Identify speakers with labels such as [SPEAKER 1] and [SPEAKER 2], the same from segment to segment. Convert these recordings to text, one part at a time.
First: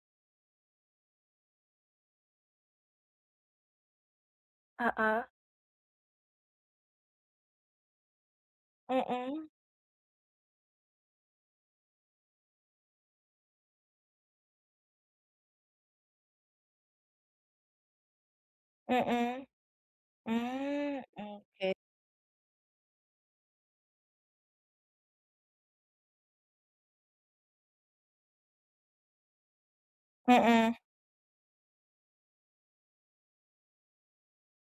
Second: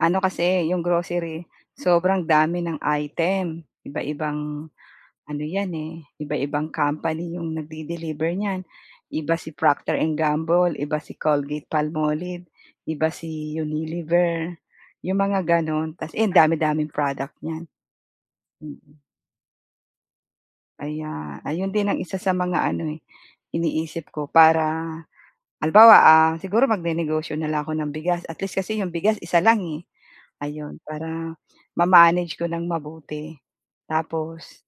[SPEAKER 1] Ano kasi 'yong grocery sobrang dami ng item, iba-ibang
[SPEAKER 2] Oo.
[SPEAKER 1] ano 'yan, eh, iba-ibang company 'yong nagde-deliver niyan. Iba
[SPEAKER 2] Mm.
[SPEAKER 1] si Procter& Gamble, iba si Colgate-Palmolive, iba si Unilever, 'yong mga gano'n. Tapos 'yan ang dami-daming product niyan, mm.
[SPEAKER 2] Mm. Hmm,
[SPEAKER 1] Aya ayon
[SPEAKER 2] okey.
[SPEAKER 1] din ang isa sa mga ano, eh, iniisip ko para halimbawa, ah, siguro magnenegosyo na lang ako ng bigas at least kasi 'yong bigas isa lang, eh,
[SPEAKER 2] Mm.
[SPEAKER 1] ayun. Para ma-manage ko ng mabuti, tapos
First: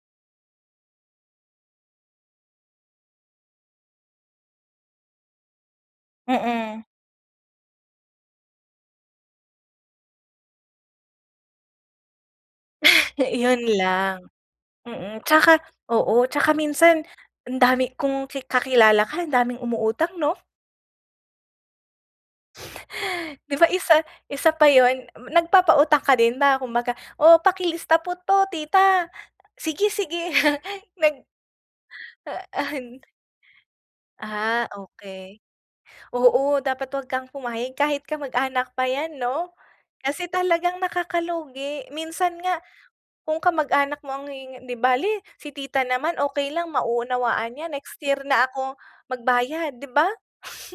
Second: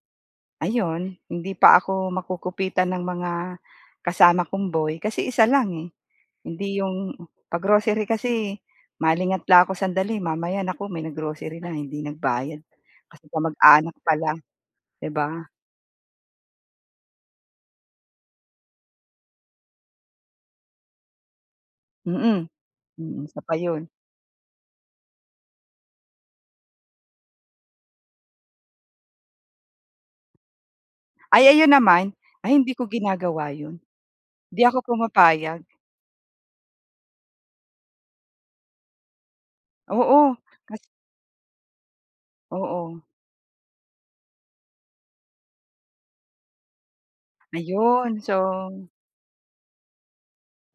[SPEAKER 1] ayon hindi pa ako makukupitan ng mga kasama kong boy. Kasi isa lang, eh, hindi
[SPEAKER 2] Mm.
[SPEAKER 1] 'yong, pag-grocery kasi, malingat lang ako sandali mamaya naku may nag-grocery na, hindi nagbayad kasi
[SPEAKER 2] 'Yun
[SPEAKER 1] kamag-anak
[SPEAKER 2] lang,
[SPEAKER 1] pala, 'di
[SPEAKER 2] mm.
[SPEAKER 1] ba?
[SPEAKER 2] 'Tsaka oo 'tsaka minsan ang dami kung ki kakilala ka ang daming umuutang 'no?
[SPEAKER 1] Mm, mm, isa pa
[SPEAKER 2] 'Di ba
[SPEAKER 1] 'yun.
[SPEAKER 2] isa isa pa 'yun, m nagpapautang ka din ba kumbaga, "O pakilista po 'to tita," "Sige-sige." nag
[SPEAKER 1] Ay, ayun naman,
[SPEAKER 2] ah,
[SPEAKER 1] ay hindi ko
[SPEAKER 2] an
[SPEAKER 1] ginagawa 'yun, 'di
[SPEAKER 2] Ah,
[SPEAKER 1] ako
[SPEAKER 2] okey.
[SPEAKER 1] pumapayag.
[SPEAKER 2] Oo, dapat 'wag kang pumayag kahit kamag-anak pa yan 'no. Kasi
[SPEAKER 1] Oo, kas
[SPEAKER 2] talagang nakaka-lugi, minsan nga
[SPEAKER 1] Oo.
[SPEAKER 2] kung kamag-anak mo ang hihing "'Di bale, si tita naman okey lang mauunawaan niya, next
[SPEAKER 1] Ayun
[SPEAKER 2] year na ako
[SPEAKER 1] so
[SPEAKER 2] magbayad." 'di ba?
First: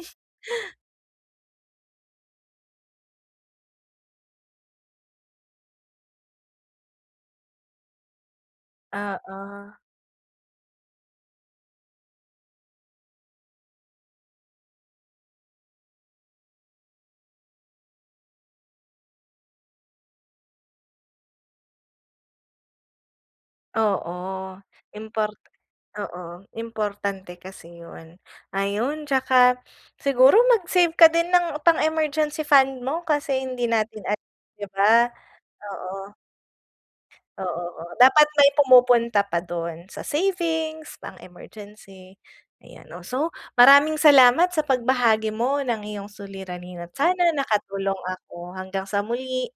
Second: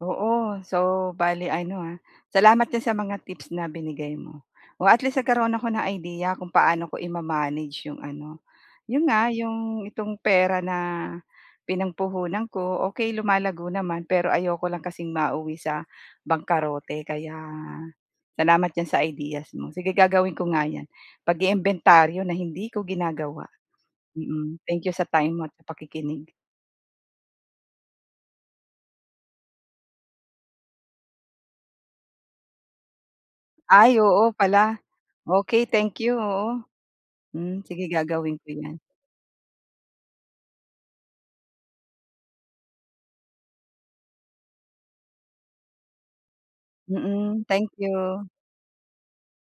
[SPEAKER 1] Oo, so bale ano ha salamat din sa mga tips na binigay mo. O, at least nagkaroon ako ng idea kung paano ko i-ma-manage 'yong ano 'yon nga
[SPEAKER 2] Oo.
[SPEAKER 1] 'yong, itong pera na pinangpuhunan ko. Okey, lumalago naman pero ayoko lang kasing mauwi sa bangkarote. Kaya salamat diyan sa ideas mo, sige gagawin ko nga 'yan pag-iimbentaryo na hindi ko ginagawa.
[SPEAKER 2] Oo
[SPEAKER 1] Mm, thank you sa time
[SPEAKER 2] import
[SPEAKER 1] mo at
[SPEAKER 2] oo,
[SPEAKER 1] pakikinig.
[SPEAKER 2] importante kasi 'yun. Ayun, 'tsaka siguro mag-save ka din ng pang-emergency fund mo kasi hindi
[SPEAKER 1] Ay,
[SPEAKER 2] natin alam,
[SPEAKER 1] oo
[SPEAKER 2] 'di
[SPEAKER 1] pala.
[SPEAKER 2] ba,
[SPEAKER 1] Okey, thank
[SPEAKER 2] oo.
[SPEAKER 1] you, oo. Hmm,
[SPEAKER 2] Oo,
[SPEAKER 1] sige
[SPEAKER 2] oo. Dapat
[SPEAKER 1] gagawin ko
[SPEAKER 2] may
[SPEAKER 1] 'yan.
[SPEAKER 2] pumupunta pa dun, sa savings, pang-emergency. Ayan, oh, so maraming salamat sa pagbahagi mo ng iyong suliranin at sana
[SPEAKER 1] Mm, thank
[SPEAKER 2] nakatulong
[SPEAKER 1] you!
[SPEAKER 2] ako. Hanggang sa muli.